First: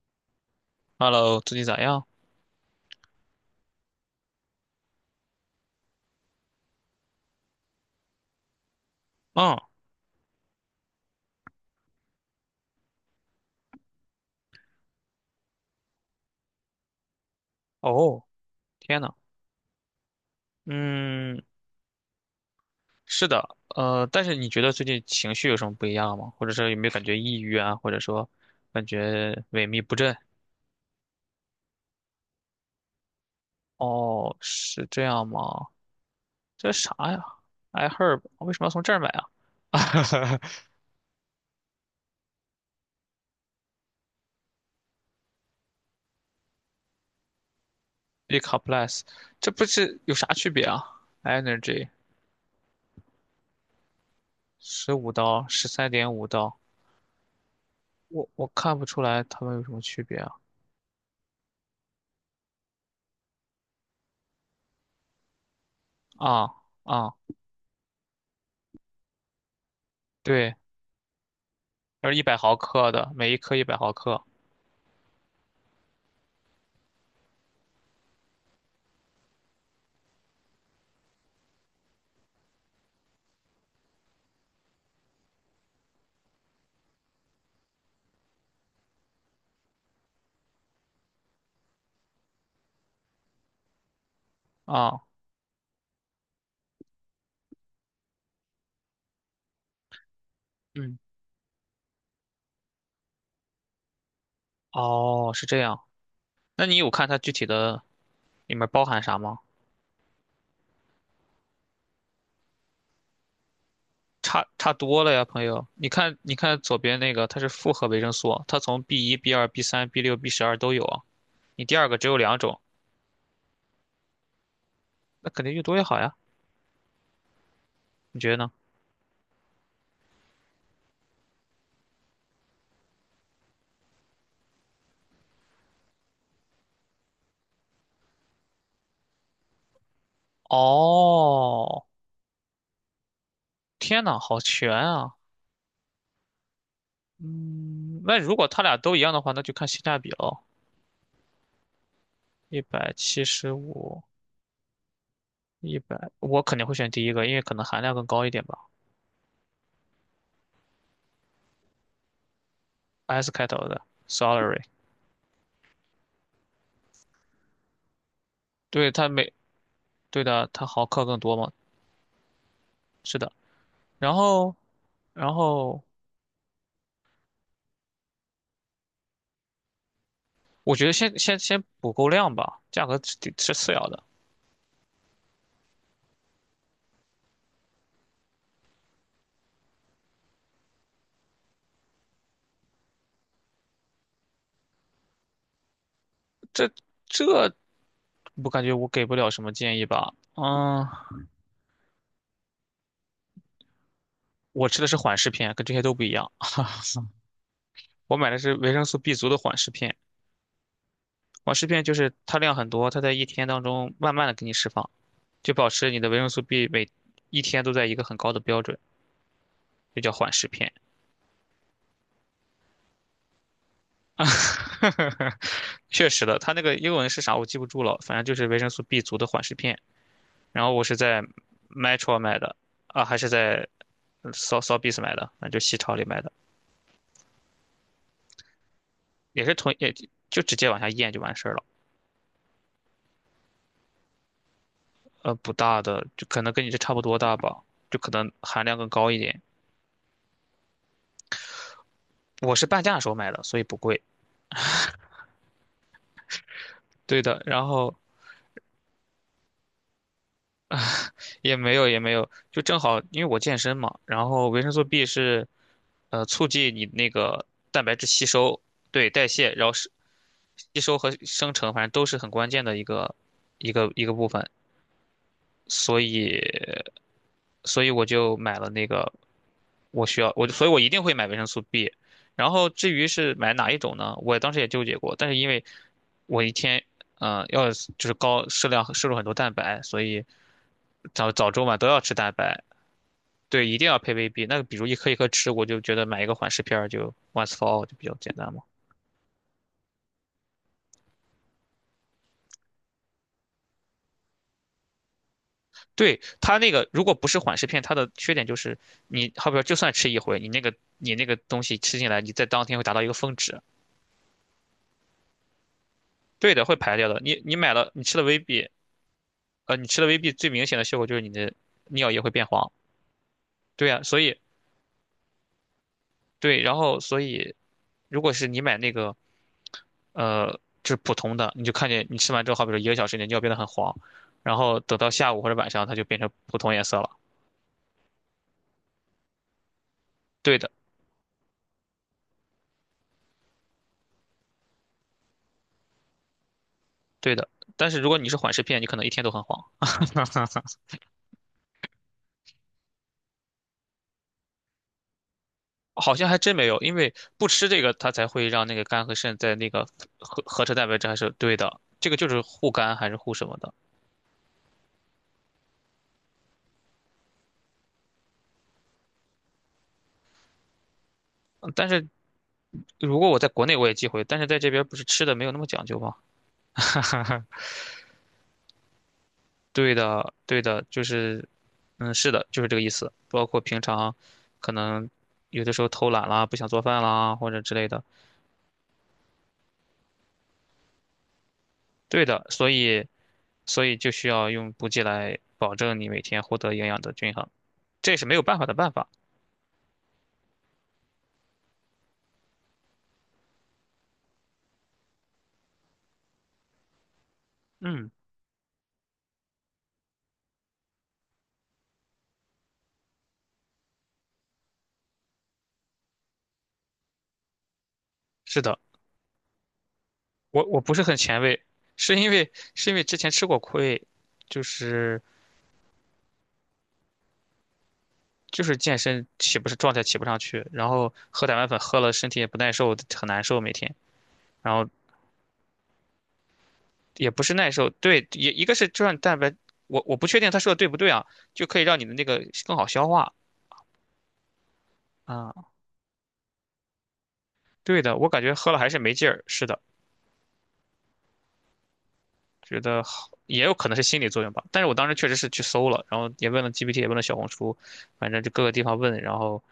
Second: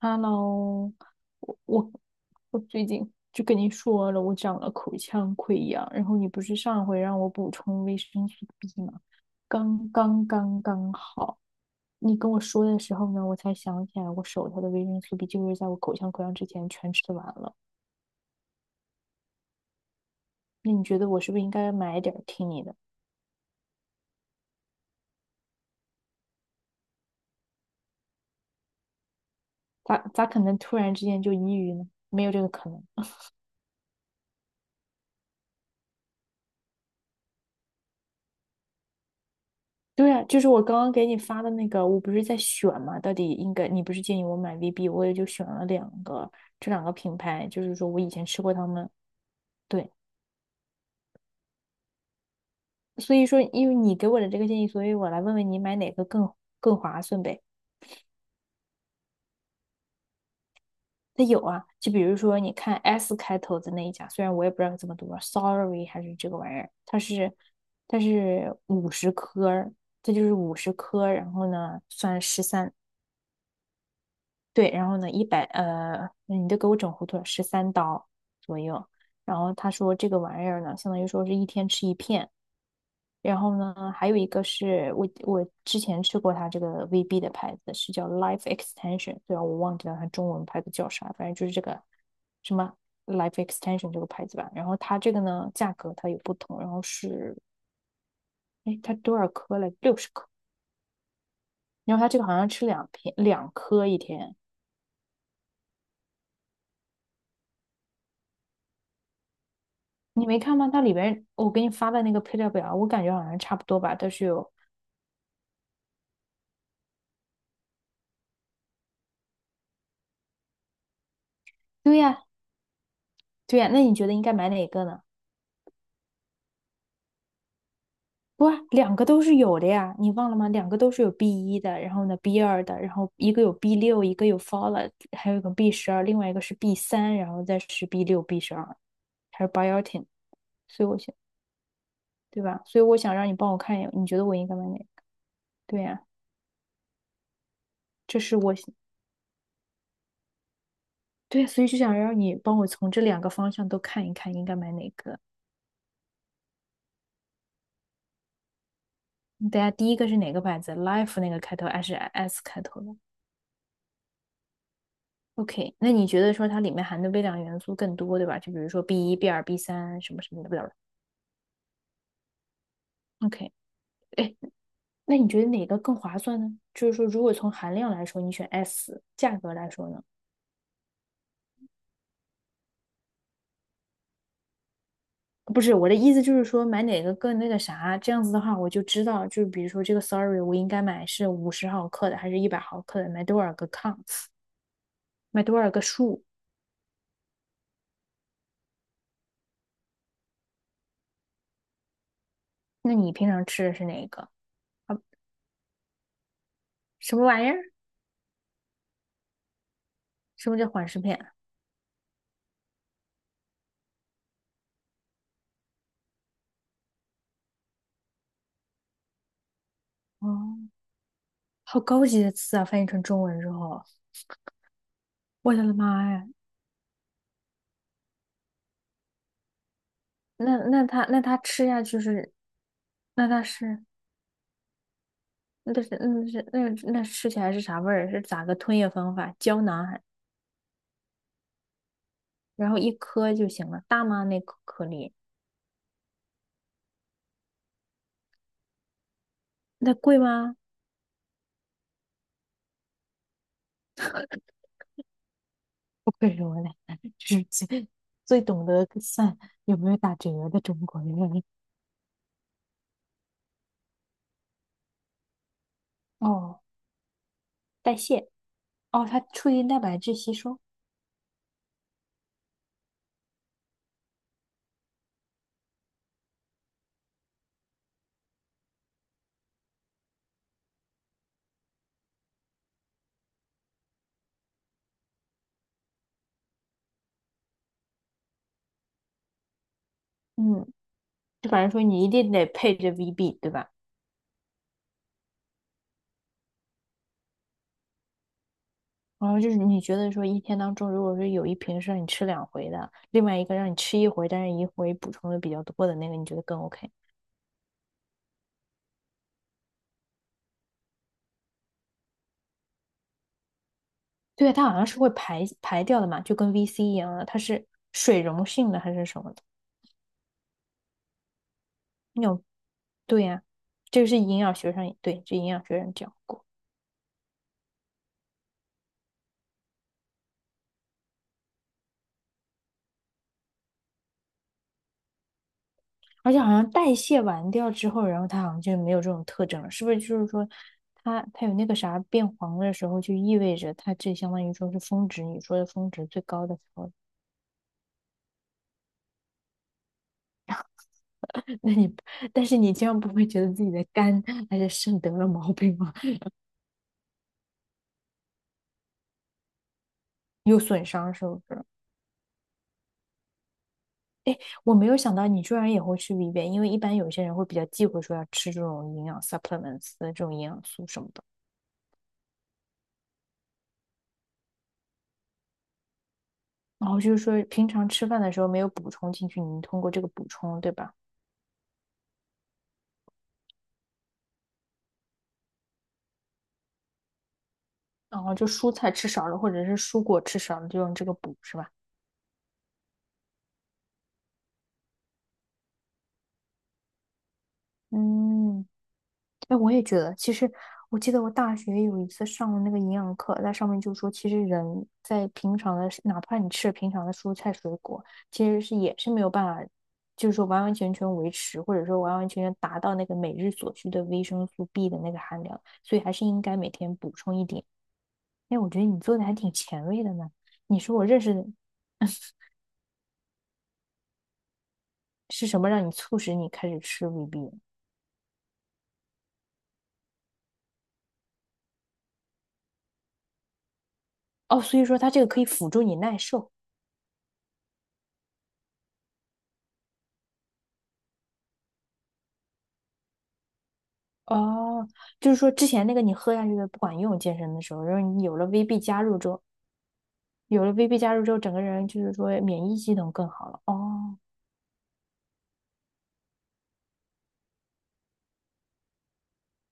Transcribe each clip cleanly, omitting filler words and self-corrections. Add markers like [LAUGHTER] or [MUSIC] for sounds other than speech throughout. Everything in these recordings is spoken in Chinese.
Hello,Hello,最我近咋我样？我最近就跟你说了，我长了口腔溃疡，然后你不是上回让我补充维生素 B 吗？嗯，刚好，你跟我说的时候呢，我才想起来我手头的维生素 B 就是在我口腔溃疡之前全吃完了。哦，天呐，那你觉得我是不嗯，是应该买点儿听你的？是的，但是你觉得最近情绪有什么不一样吗？或者说有没有感觉抑郁啊？或者说感觉萎靡不咋振？咋可能突然之间就抑郁呢？没有这个可能。哦，是这样吗？这啥呀？I herb,为什么要从这儿买啊 对啊，就 [LAUGHS] 是我刚刚给你发的那个，我不是在选嘛？到底应该，你不是建议我买 VB，我也就选了两个，这两个品牌，就是说我以前？B 吃 c 过 o m 他 p l e 们。s [LAUGHS] 这不对，是有啥区别啊？Energy 所以说因为你给我的这个建议，所十以我五来问刀，问你十买三哪个点五更刀，更划算呗？我看不出来它们有什么区别啊？它有啊，就比如说你看 S 开头的那一家，虽然我也不知道它怎么读 s o r r y 还是这个啊玩意儿，它啊，是它是五十颗，这就是对。五十颗，然后呢就是算一百十毫三。克的，每一颗一百毫克对，然后呢，一百呃，你都给我整糊涂了，13刀左右。然后他说这个玩意儿呢，相当于说是一天吃一片。然后呢，还有一个是我之前吃过它这个 VB 的牌子，是叫 Life Extension。对啊，然我忘记了它中文牌子叫啥，反正就是这个什么 Life Extension 这个牌子吧。然后它啊。这个呢，价格它有不同，然后是，哎，它多少颗了？60颗。嗯，然后它这个好像吃两片，两颗一天。哦，是这样。那你有看它具体的里面包含啥吗？你没看吗？它里边我给你发的那个配料表，我感觉好像差不多吧，都是差有。差多了呀，朋友。你看，你看左边那个，它是复合维生素，它从 B 一、B 二、B 三、B 六、B 十二都有啊。你第二对个只有呀，两种，对呀，那你觉得应该买哪个呢？那肯定越多越好呀。你觉得不呢？啊，两个都是有的呀，你忘了吗？两个都是有 B 一的，然后呢 B 二的，然后一个有 B 六，一个有 folate，还有一个 B 十二，另外一个是 B 三，然后再是 B 六、B12，还有 biotin。所以我想，哦，对吧？所以我想让你帮我看一眼，天你觉呐，得我好应该买全哪个？啊！对呀，嗯，那这如是果我，它俩都一样的话，那就看性价比喽。对，所以就想让你帮一我从百这两七个方十向都五，看一看，应该买哪个。一百，我肯定会选第一个，因为可能含量更高一点吧。大家第一个是哪个牌子？Life 那个开头还是 S 开头的 S 开头的 Salary,？OK，那你觉得说它里面含的微量元素更多，对吧？就比如说 对它 B 一、B 每二、B 三什么对什么的，的，不知道它了。毫克更多嘛？是的，OK，然哎，后那你然觉得哪个后更划算呢？就是说，如果从含量来说，你选 S；价格来说呢？我觉得先补够量吧，价格是次要的。不是，我的意思就是说，买哪个更那个啥，这样子的话，我就知道，就是比如说这个 Sorry，我应该买是50毫克的，还是100毫克的，买多少个 counts，买多少个数？这这我感觉我给不了什么建议吧。嗯，那你平常吃的是哪一个？我吃的是啊，缓释片，跟这些都不一样。[LAUGHS] 什么玩意儿？我买的是维生素 B 族的缓释片，什么叫缓释片？缓释片就是它量很多，它在一天当中慢慢的给你释放，就保持你的维生素 B 每一天都在一个很高的标准，就叫缓释哦，片。好高级的词啊！翻译成中文之后，[LAUGHS] 啊，我的确妈实呀！的，它那个英文是啥我记不住了，反正就是维生素 B 族的缓释片。那然后我那是它那在 它吃下去 Metro 是，买的，啊，还那是它在 是 s o s o b i s 买的，反正就西那是超里买那的，是那那吃起来是啥味儿？是咋个吞咽方法？也是胶同囊也还，就直接往下咽就完事儿了。然后一颗就行了，大吗？那颗颗粒不大的，就可能跟你这差不多大吧，就可能含量更高一点。那贵吗？我是半价的时候买的，所以不贵。[LAUGHS] 不愧是我俩，[LAUGHS] 对就的，是然最后最懂得算有没有打折的中国人。也没有，就正好因为我健身嘛，然后维生素 B 是促哦，进你那个蛋白代质吸谢，收，哦，对它代促谢，然进后蛋是白质吸收。吸收和生成，反正都是很关键的一个部分，所以所以我就买了那个我需要我所以我一定会买维生素 B,然后至于是买哪一种呢，我当时也纠结过，但是因为我一天嗯、呃要就是高适量摄入很多蛋白，所以嗯，早就早反中正晚说都要你一吃定蛋得白，配着 VB，对对，吧？一定要配 VB。那个，比如一颗一颗吃，我就觉得买一个缓释片儿就 once for all 就比较简单嘛。然后就是你觉得说一天当中，如果说有一瓶是让你吃两回的，另外一个让你吃一回，但是一回补充的比较多的那个，对，你觉得它更 那个 OK？如果不是缓释片，它的缺点就是你好比说就算吃一回，你那个东西吃进来，你在当天会达到一个峰值。对，它好像是会排掉的嘛，就跟 对的，会 VC 一排掉样的。的，它你你是买了，你吃水了 溶 VB,性的还是什么的？你吃了 VB 最明显的效果就是你的尿液那会种，变黄。对呀、对这呀，个是营养学上，对，这营养学上讲过，对，然后所以如果是你买那个呃，就是普通的，你就看见你吃完之后，好比说一个小时，你的尿变得很黄，然后等到下午或者晚上，它就变成而且好普像通颜代色了。谢完掉之后，然后它好像就没有这种特征了，是不是？就是说对的，它有那个啥变黄的时候，就意味着它这相当于说是峰值，你说的峰值最高的时候。对的。但是如果你是缓释片，你可能一天都很黄。[LAUGHS] 那你，但是你这样不会觉得自己的肝还是肾得了毛病吗？好 [LAUGHS] 像还真没有，因为不吃这个，它才会让那个肝和肾在那个有合成损蛋白质伤还是是不对是？的。这个就是护肝还是护什么的。我没有想到你居然也会吃 VB，因为一般有些人会比较忌讳说要吃这种营养 supplements 的这种营养素什么的，但是如果我在国内我也忌讳，但是在这边不是吃的没有那么讲究吗？然后就是说 [LAUGHS] 平常吃饭的时候没有补充进去，你通过对这个补的，充，对对的，吧？就是，是的，就是这个意思。包括平常可能有的时候偷懒啦，不想做饭啦，或者之类的。然后就蔬菜吃少了，或者是蔬果吃少了，就用这个补，是吧？对的，所以就需要用补剂来保证你每天获得营养的均衡，这也是没有办法嗯，的办法。哎，我也觉得，其实我记得我大学有一次上了那个营养课，在上面就说，其实人在平常的，哪怕你吃平常的蔬菜水果，嗯，其实是也是没有办法，就是说完完全全维持，或者说完完全全达到那个每日所需的维生素 B 的那个含量，所以还是应该每天补充一点。哎，是我的，觉得你做的还挺前卫的呢。我你我不说是我很认识前的卫，是因为之前吃过亏，就是是什么让你促使你开始吃 VB？就是健身起不是状态起不上去，然后喝蛋白粉喝了身体也不耐受，很难受每天。哦，然所以后说它这个可以辅助你耐受。也不是耐受，对，也一个是就让蛋白，我不确定他说的对不对啊，就可以让你的那个更好消化哦，就是说啊。之前那个你喝下去的不管用，健身的时候，然对后的，你我有感了 觉喝了 VB 还是加没入劲之后，儿，是的，有了 VB 加入之后，整个人就是说免疫觉系得统更好好了。也有可能是哦，心理作用吧。但是我当时确实是去搜了，然后也问了 GPT,也问了小红书，反正就各个地方问，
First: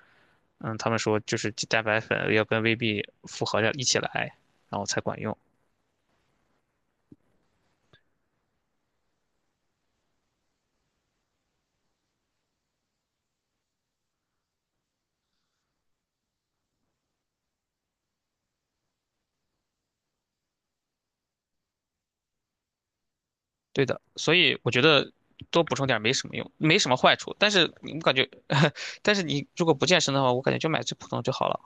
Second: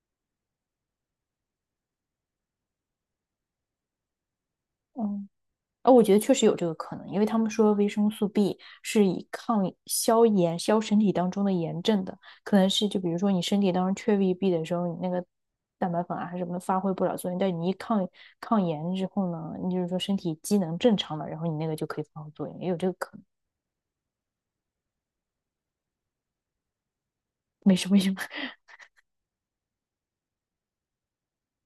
他们说就是蛋白粉要跟 VB 复合着一起来，然后才管嗯，用。哦，我觉得确实有这个可能，因为他们说维生素 B 是以抗消炎、消身体当中的炎症的，可能是就比如说你身体当中缺 VB 的时候，你那个蛋白粉啊什么的发挥不了作用，但你一抗炎之后呢，你就是说身体机能正常了，然后你那个就可以发挥作用，也有这个可能，对的，所以我觉得多补充点儿没什么用，没什么坏处。但是没什么我感用。觉，[LAUGHS] 但是你如果不健身的话，我感觉就买最普通的就好了。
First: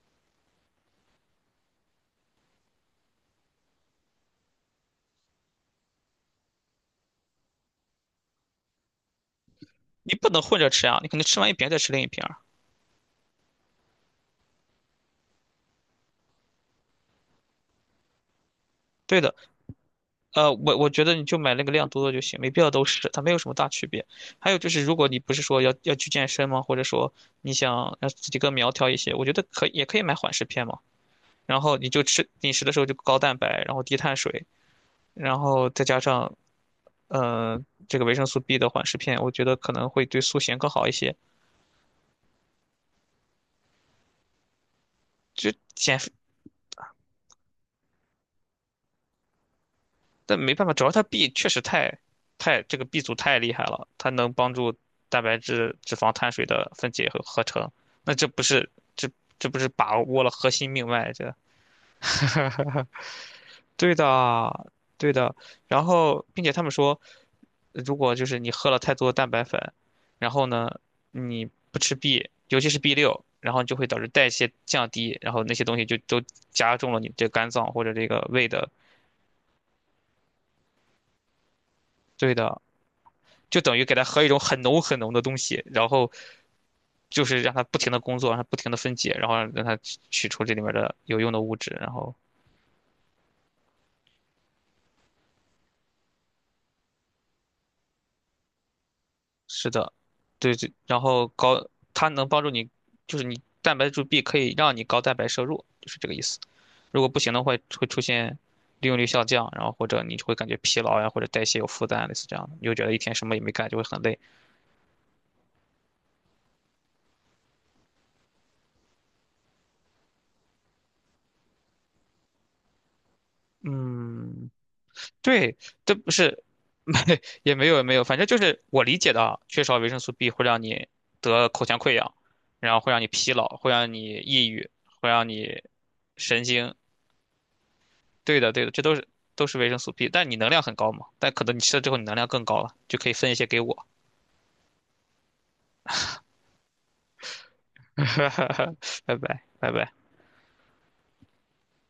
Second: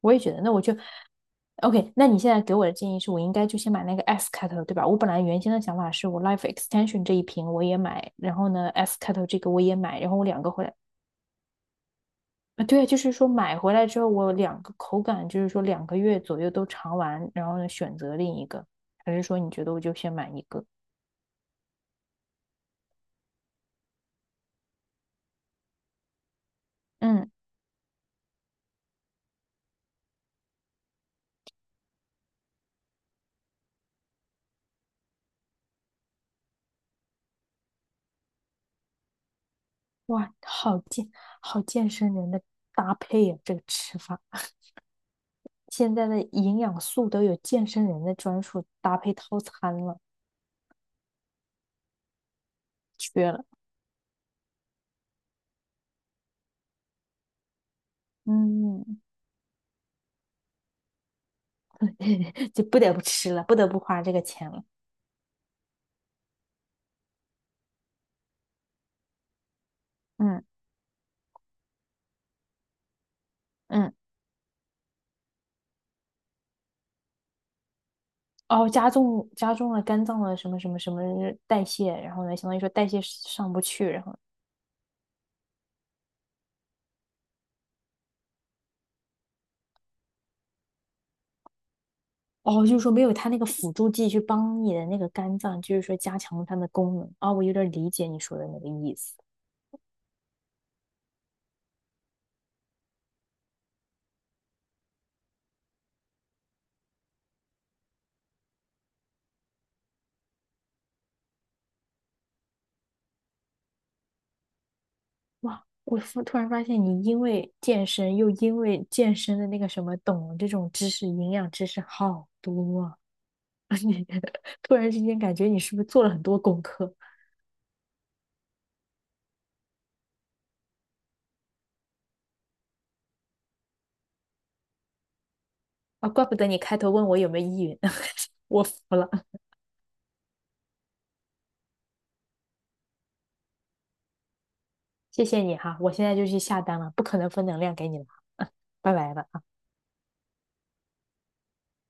我也觉得，那我就 OK。那你现在给我的建议是我应该就先买那个 S 开头，对吧？我本来原先的想法是我 Life Extension 这一瓶我也买，然后呢 S 开头这个我也买，然你后我不能两个混回着来，吃啊，你可能吃完一瓶再吃另一瓶儿啊，对，就是说买回来之后我两个口感就是说2个月左右都尝完，然后呢选择另一个，还对是的，说你觉得我就先买一个？我觉得你就买那个量多的就行，没必要都吃，它没有什么大区别。还有就是，如果你不是说要去健身吗？或者说嗯，你想让自己更苗条一些，我觉得也可以买缓释片嘛。然后你就吃饮食的时候就高蛋白，然后低碳水，然后再加上呃这个维生素 B 的缓释片，我觉得可能会对哇，塑形更好一些。好健身人的搭配呀、这个吃法，就现减在的营养素都有健身人的专属搭配套餐了，但没办法，主要它 B 确实太这个 B 族缺太了。厉害了，它能帮助蛋白质、脂肪、碳水的分解和合成。那这不是嗯，这这不是把握了核心命脉？这 [LAUGHS] 就不 [LAUGHS] 得不吃了，不得不对花这个钱了。的，对的。然后，并且他们说，如果就是你喝了太多蛋白粉，然嗯后呢，你不吃 B,尤其是 B 六，然后就会嗯，导致代谢降低，然后那些东西就都加重了你这肝脏或者这个胃的。哦，加重，加重了肝脏的什么什么什么代谢，然后对呢，相当的，于说代谢上就不等于去，给然它后喝一种很浓很浓的东西，然后就是让它不停的工作，让它不停的分解，然后让它取出这里面的有用的物质。哦，就是说没有它那个辅助剂去帮你的那个肝脏，就是说加强它的功能。哦，我有点理解你说的那个意思。是的，对对，然后高它能帮助你，就是你蛋白质 B 可以让你高蛋白摄入，就是这个意思。如果不行的话，会出现利用率下降，然后或者你就会感觉疲劳呀，或者代谢有负担，类似这样的，你就觉得一天什么也没干，就会很累。哇，我突然发现你因为健身又因为健身的那个什么懂这种知识，营养知识好多啊！[LAUGHS] 你嗯，突然之间感觉对，你是不是这做不了很多是，功 [LAUGHS] 课？没也没有，反正就是我理解的啊，缺少维生素 B 会让你得口腔溃疡，然后会让你疲劳，会让你抑郁，会让你啊，怪不神得你经。开头问我有没有依云，[LAUGHS] 对的，我对的，服这都是了，都是维生素 B,但你能量很高嘛，但可能你吃了之后你能量更高了，就可以分一些给我。谢谢你哈，我现在就去下单了，不可能分能量给你了，拜 [LAUGHS] 拜拜了。拜，拜拜。